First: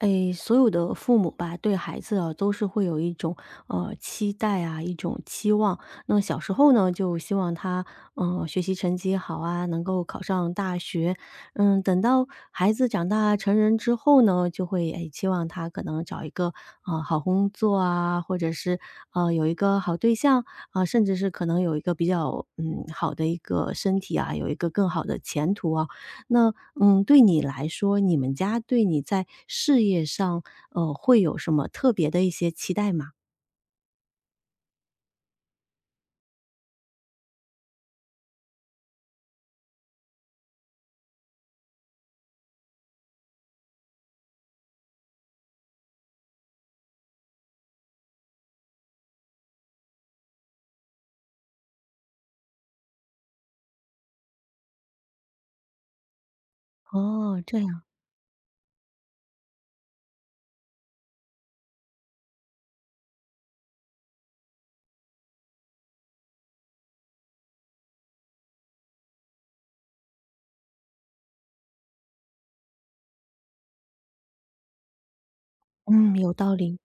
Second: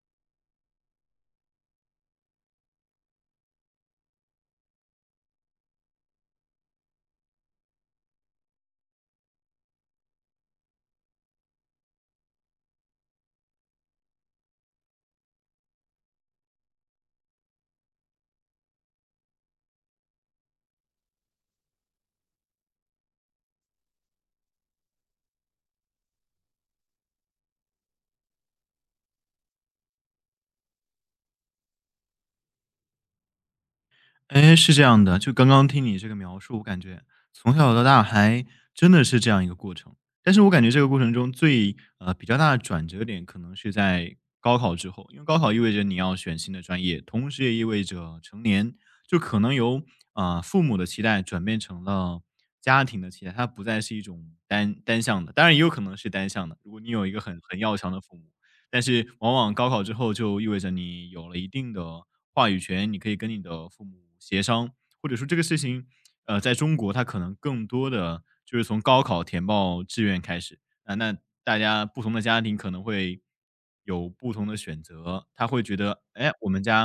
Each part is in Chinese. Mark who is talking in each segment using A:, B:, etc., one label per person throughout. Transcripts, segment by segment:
A: 诶，所有的父母吧，对孩子啊，都是会有一种期待啊，一种期望。那小时候呢，就希望他学习成绩好啊，能够考上大学。嗯，等到孩子长大成人之后呢，就会诶期望他可能找一个好工作啊，或者是有一个好对象啊、甚至是可能有一个比较好的一个身体啊，有一个更好的前途啊。那，对你来说，你们家对你在事业上，会有什么特别的一些期待吗？
B: 哎，是这样的，就刚刚听你这个描述，我感觉从小到大还真的是这样一个过程。但是我感觉这个过程中最比较大的转折点，可能是在高考之后，因为高考意味着你要选新的专业，同时也意味着成年，就可能由父母的期待转变成了家庭的期待，它不再是一种单单向的，当然也有可能是单向的。如果你有一个很
A: 哦，这
B: 很要
A: 样。
B: 强的父母，但是往往高考之后就意味着你有了一定的话语权，你可以跟你的父母协商，或者说这个事情，在中国它可能更多的就是从高考填报志愿开始，啊，那大家不同的家庭可能会有不同的选择，他会觉得
A: 嗯，有道理。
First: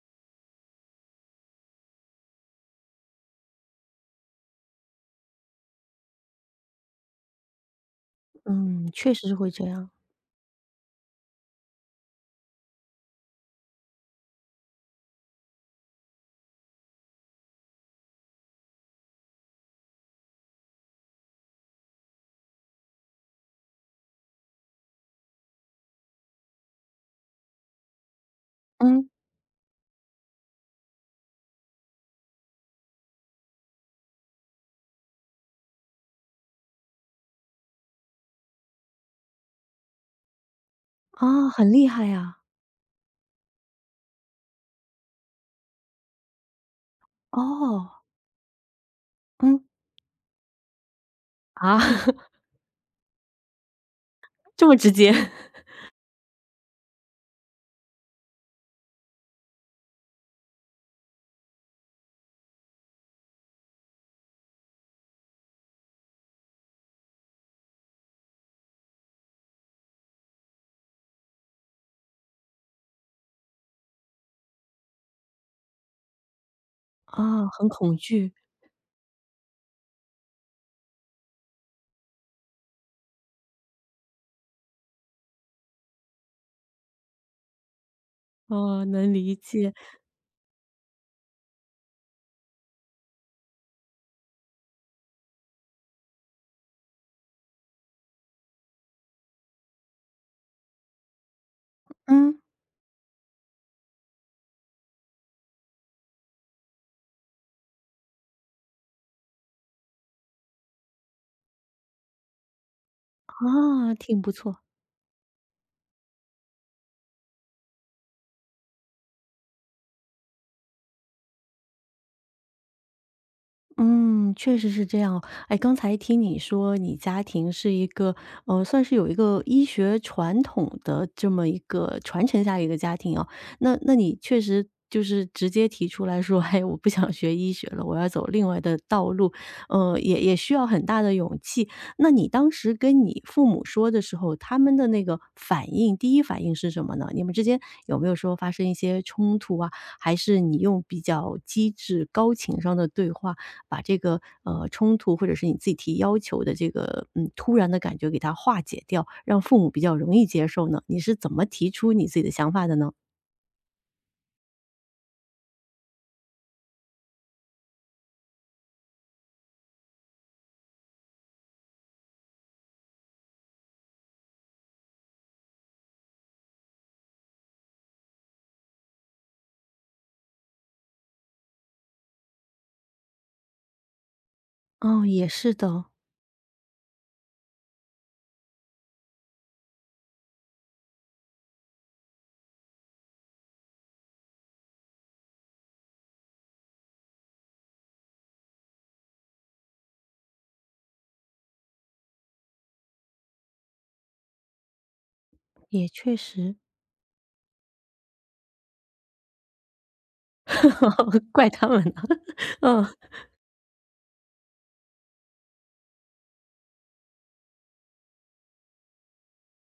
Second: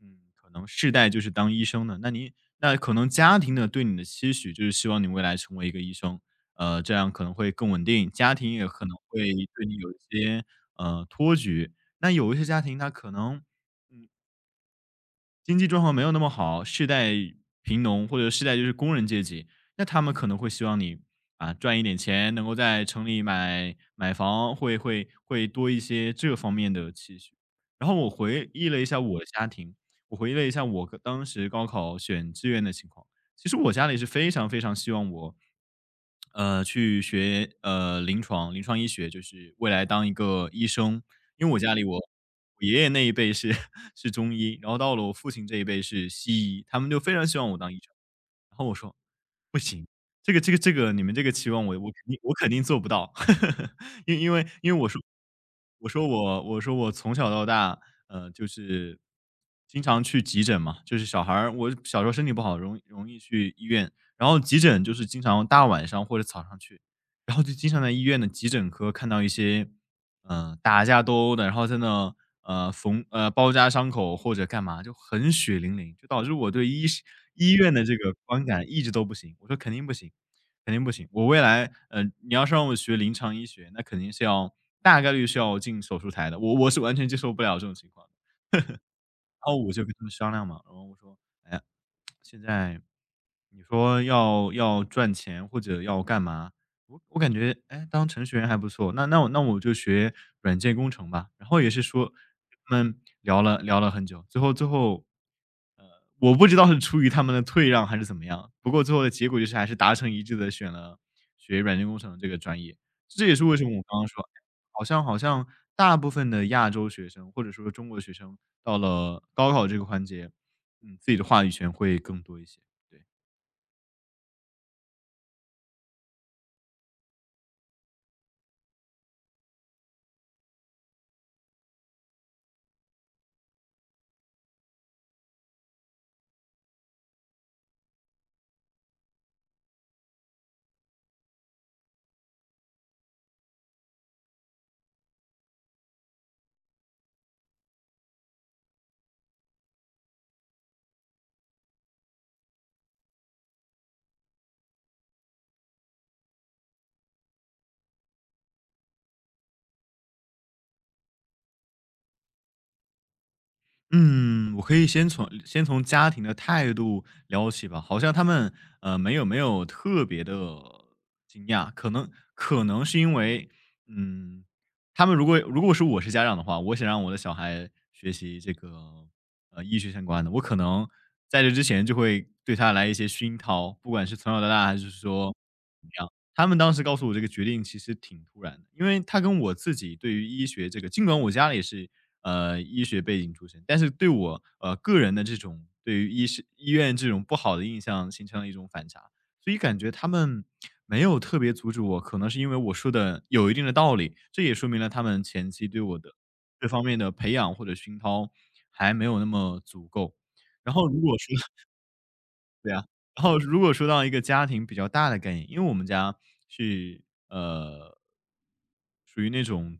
B: 嗯，可能世代就是当医生的，那您那可能家庭的对你的期许就是希望你未来成为一个医生，这样可能会更稳定，家庭也可
A: 嗯，
B: 能
A: 确
B: 会
A: 实是会这
B: 对你
A: 样。
B: 有一些托举。那有一些家庭他可能经济状况没有那么好，世代贫农或者世代就是工人阶级，那他们可能会希望你赚一点钱，能够在城里买房，会多一些这方面的期许。然后我回忆了一下
A: 嗯。
B: 我的家庭，我回忆了一下我当时高考选志愿的情况，其实我家里是非常非常希望我，去学临床医学，就是未来当一个医生。因
A: 啊，
B: 为我
A: 很
B: 家里
A: 厉
B: 我
A: 害呀。
B: 爷爷那一辈是 是中医，然后到了我父亲这一辈是西医，他们就非常希望我当医生。
A: 哦。
B: 然后我说
A: 嗯。
B: 这个你们这个期望
A: 啊，
B: 我我肯 定我肯定做不到。因因为
A: 这
B: 因
A: 么
B: 为我
A: 直
B: 说
A: 接
B: 我从小到大，就是经常去急诊嘛，就是小孩儿我小时候身体不好，容易去医院，然后急诊就是经常大晚上或者早上去，然后就经常在医院的急诊科看到一些嗯，打架斗殴的，然后在那，包扎伤口或者干嘛，就很血淋淋，就导致我
A: 啊，
B: 医
A: 很
B: 院的
A: 恐
B: 这个
A: 惧。
B: 观感一直都不行。我说肯定不行，肯定不行。我未来，你要是让我学临床医学，那肯定是要大概率是要进手术台的，我是完全接受不了这种情况的。
A: 哦，能理
B: 然后
A: 解。
B: 我就跟他们商量嘛，然后我说现在你说要赚钱或者要干嘛？我感觉，哎，当程序员还不错。那我就学软件工程吧。然后也是说，
A: 嗯。
B: 他们聊了很久，最后我不知道是出于他们的退让还是怎么样，不过最后的结果就是还是达成一致的选了学软件工程这个专业。这也是为什么我
A: 啊，
B: 刚刚
A: 挺
B: 说，
A: 不
B: 哎
A: 错。
B: 好像大部分的亚洲学生或者说中国学生到了高考这个环节，嗯，自己的话语权会更多一些。对。
A: 嗯，确实是这样哦。哎，刚才听你说你家庭是一个，算是有一个医学传统的这么一个传承下来一个家庭啊，那你确实就是直接提出来说，哎，我不想学医学了，我要走另外的道路，也需要很大的勇气。那你当时跟你父母说的时候，他们的那个反应，第一反应是什么呢？你们之间有没有说发生一些冲突啊？还是你用比较机智、高情商的对话？把这个冲突或者是你自己提要求的这个突然的感觉给它化解掉，让父母比较容易接受呢？你是怎么提出你自己的想法的呢？
B: 嗯，我可以先从家庭的态度聊起吧。好像他们，没有特别的惊讶，可能是因为，嗯，他们如果是我是家长的话，我想让我的小孩学习这个，医学相关的，我可能在这之前就会对他来一些熏陶，不管是从小到大还是
A: 哦，也
B: 说
A: 是的。
B: 他们当时告诉我这个决定其实挺突然的，因为他跟我自己对于医学这个，尽管我家里是医学背景出身，但是对我个人的这种对于医院这种不好的印象形成了一种反差，所以感觉他们没有特别阻止我，可能是因为我说的有一定的道理，这也说明了他们前期对
A: 也
B: 我的
A: 确实。
B: 这方面的培养或者熏陶还没有那么足够。然后如果 说
A: 怪他们呢。
B: 对
A: 嗯。
B: 啊，然后如果说到一个家庭比较大的概念，因为我们家是呃，属于那种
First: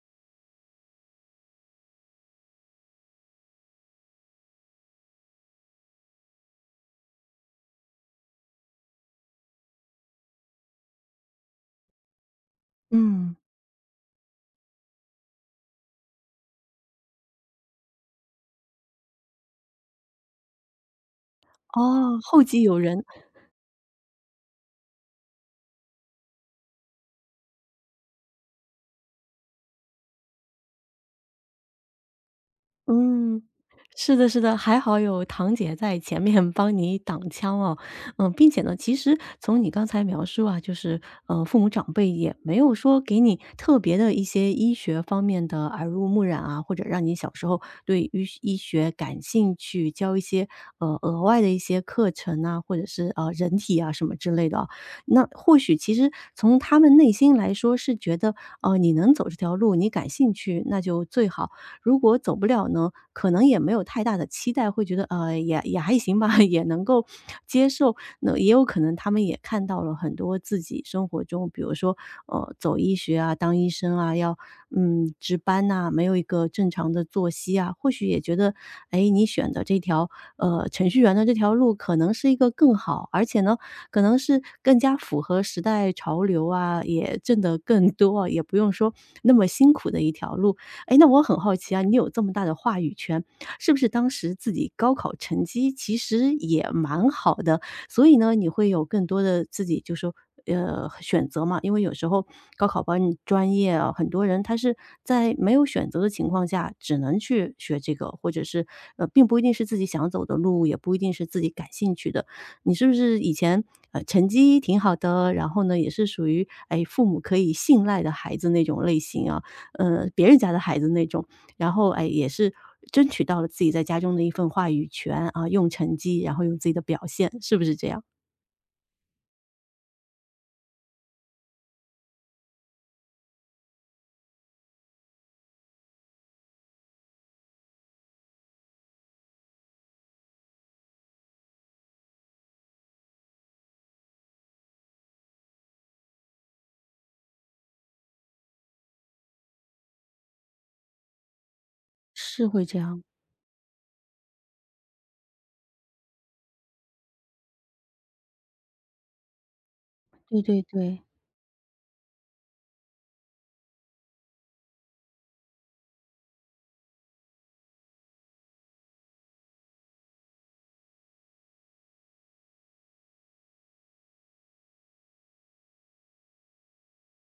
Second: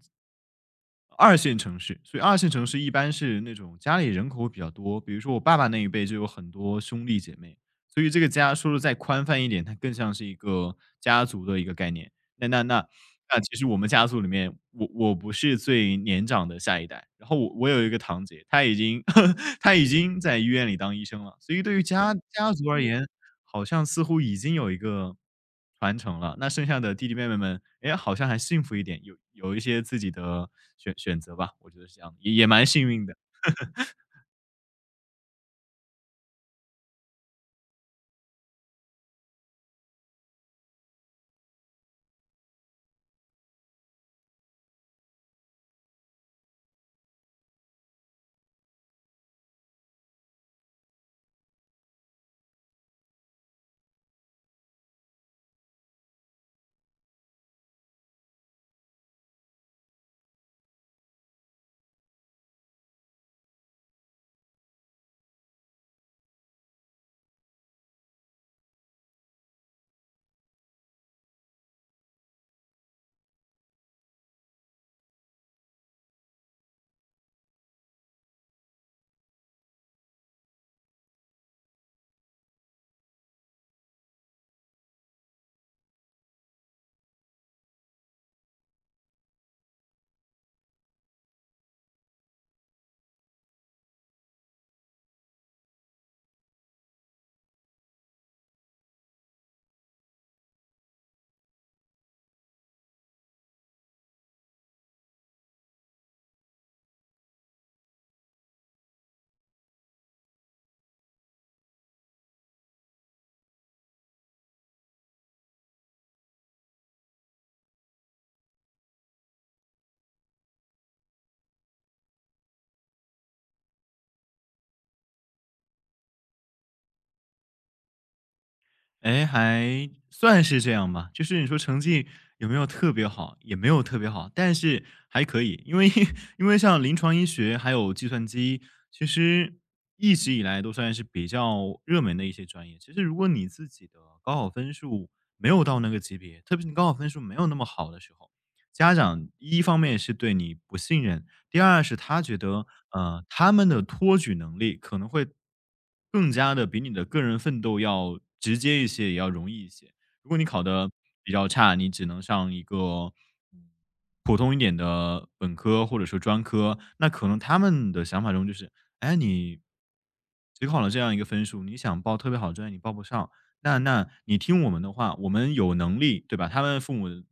B: 二线城市，所以二线城市一般是那种家里人口比较多，比如说我爸爸那一辈就有很多兄弟姐妹，所以这个家说的再宽泛一点，它更像是一个家族的一个概念。那
A: 嗯。
B: 那其实我们家族里面，我不是最年长的下一代，然后我有一个堂姐，她已经 她已经在医院里当医生了，所以对于
A: 哦，后
B: 家
A: 继
B: 族
A: 有
B: 而
A: 人。
B: 言，好像似乎已经有一个传承了。那剩下的弟弟妹妹们，哎，好像还幸福一点，有一些自己的选择吧，我觉得是这样的也也蛮幸运的。
A: 嗯，是的，是的，还好有堂姐在前面帮你挡枪哦。嗯，并且呢，其实从你刚才描述啊，就是，父母长辈也没有说给你特别的一些医学方面的耳濡目染啊，或者让你小时候对医学感兴趣，教一些额外的一些课程啊，或者是人体啊什么之类的啊。那或许其实从他们内心来说是觉得，你能走这条路，你感兴趣，那就最好。如果走不了呢，可能也没有太大的期待，会觉得也还行吧，也能够接受。那也有可能他们也看到了很多自己生活中，比如说走医学啊、当医生啊，要值班呐、没有一个正常的作息啊，或许也觉得哎你选的这条程序员的这条路可能是一个更好，而且呢可能是更加符合时代潮流啊，也挣得更多啊，也不用说那么辛苦的一条路。哎，那我很好奇啊，你有这么大的话语权，是不是当时自己高考成绩其实也蛮好的，所以呢，你会有更多的自己就说，选择嘛？因为有时候高考班专业啊，很多人他是在没有选择的情况下，只能去学这个，或者是并不一定是自己想走的路，也不一定是自己感兴趣的。你是不是以前成绩挺好的，然后呢，也是属于哎父母可以信赖的孩子那种类型啊？别人家的孩子那种。然后，哎，也是争取到了自己在家中的一份话语权啊，用成绩，然后用自己的表现，是不是这样？
B: 哎，还算是这样吧。就是你说成绩有没有特别好，也没有特别好，但是还可以。因为 因为像临床医学还有计算机，其实一直以来都算是比较热门的一些专业。其实如果你自己的高考分数没有到那个级别，特别是你高考分数没有那么好的时候，家长一方面是对你不信任，第二是他觉
A: 是会
B: 得，
A: 这样。
B: 他们的托举能力可能会更加的比你的个人奋斗要直接一些，也要容易一些。如果
A: 对
B: 你
A: 对
B: 考的
A: 对。
B: 比较差，你只能上一个，嗯，普通一点的本科或者说专科，那可能他们的想法中就是，哎，你只考了这样一个分数，你想报特别好的专业你报不上，那你听我们的话，我们有能力，对吧？他们父母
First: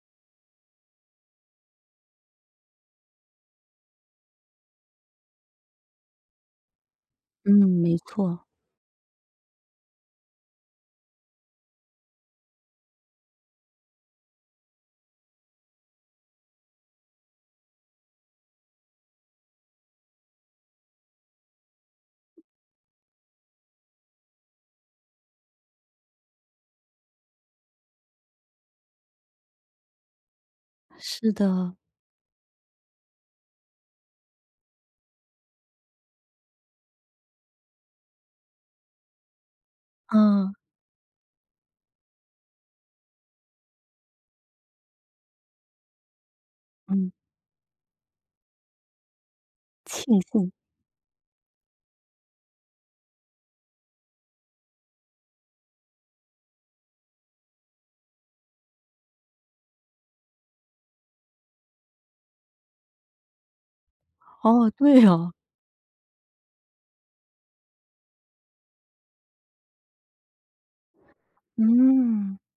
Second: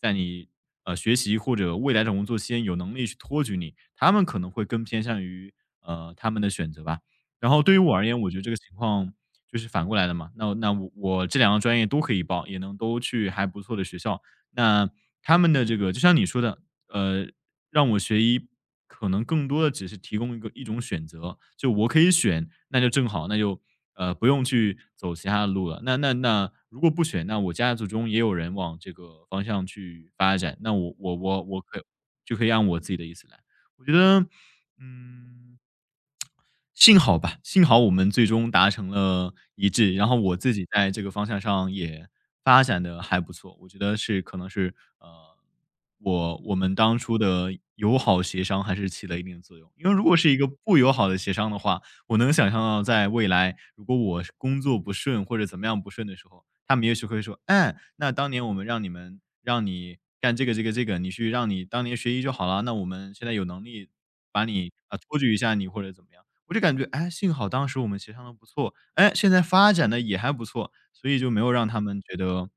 B: 在你学习或者未来找工作期间，有能力去托举你，他们可能会更偏向于他们的选择吧。然
A: 嗯，
B: 后对于我
A: 没
B: 而言，我觉得
A: 错。
B: 这个情况就是反过来的嘛。那我我这两个专业都可以报，也能都去还不错的学校。那他们的这个就像你说的，呃，让我学医可能更多的只是提供一种选择，就我可以选，那就正好，那就不用去走其他的路了。那如果不选，那我家族中也有人往这个方向去发展，那我我
A: 是
B: 我我
A: 的。
B: 可就可以按我自己的意思来。我觉得，嗯。幸好吧，幸好我们最终达成了一致，然后我
A: 嗯。
B: 自己在这个方向上也发展的还不错。我觉得可能是，呃，我们当
A: 嗯。
B: 初的友好协商还是起了一定的作用。因为如
A: 庆
B: 果是一个
A: 幸。
B: 不友好的协商的话，我能想象到在未来，如果我是工作不顺或者怎么样不顺的时候，他们也许会说："哎，那当年我们让你干这个，你去让你当年学医就好了，那我们现在有能力把
A: 哦，
B: 你，啊，
A: 对
B: 托
A: 哦。
B: 举一下你或者怎么样。"我就感觉，哎，幸好当时我们协商的不错，哎，现在发展的也还不错，所以就没有让他们觉
A: 嗯。
B: 得，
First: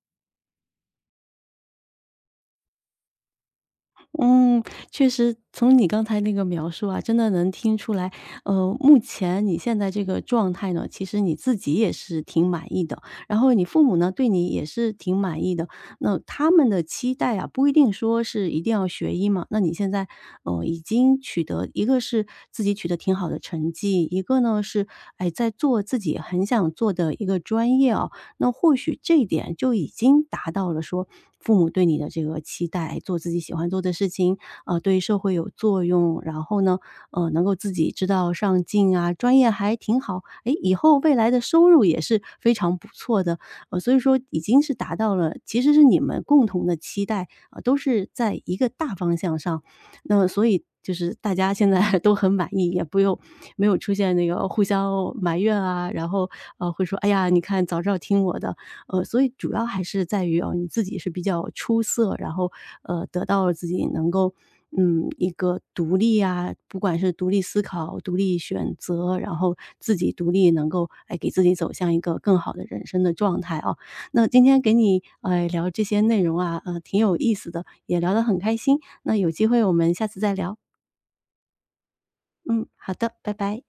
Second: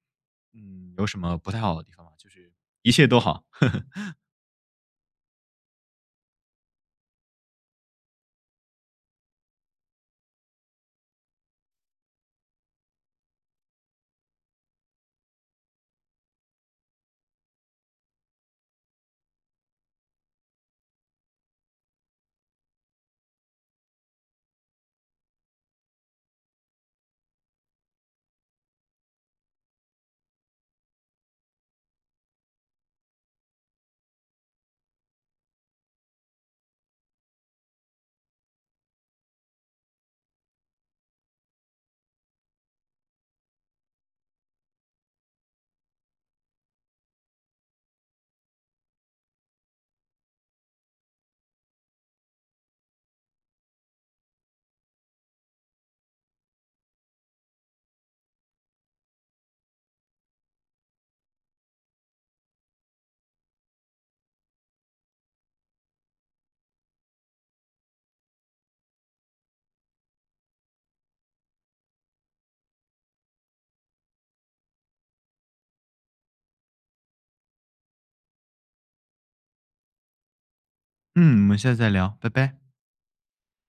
B: 嗯，有什么不太好的地方嘛，就是一切都好。
A: 嗯，确实，从你刚才那个描述啊，真的能听出来，目前你现在这个状态呢，其实你自己也是挺满意的，然后你父母呢，对你也是挺满意的。那他们的期待啊，不一定说是一定要学医嘛。那你现在，已经取得一个是自己取得挺好的成绩，一个呢是，哎，在做自己很想做的一个专业啊，那或许这一点就已经达到了说父母对你的这个期待，做自己喜欢做的事情，对社会有作用，然后呢，能够自己知道上进啊，专业还挺好，诶，以后未来的收入也是非常不错的。所以说已经是达到了，其实是你们共同的期待，都是在一个大方向上。那么所以就是大家现在 都很满意，也不用没有出现那个互相埋怨啊，然后，会说：“哎呀，你看早知道听我的。”所以主要还是在于，哦，你自己是比较出色，然后，得到了自己能够，一个独立啊，不管是独立思考、独立选择，然后自己独立能够，哎，给自己走向一个更好的人生的状态啊。那今天给你聊这些内容啊，挺有意思的，也聊得很开心。那有机会我们下次再聊。
B: 嗯，我们下次再聊，拜拜。
A: 嗯，好的，拜拜。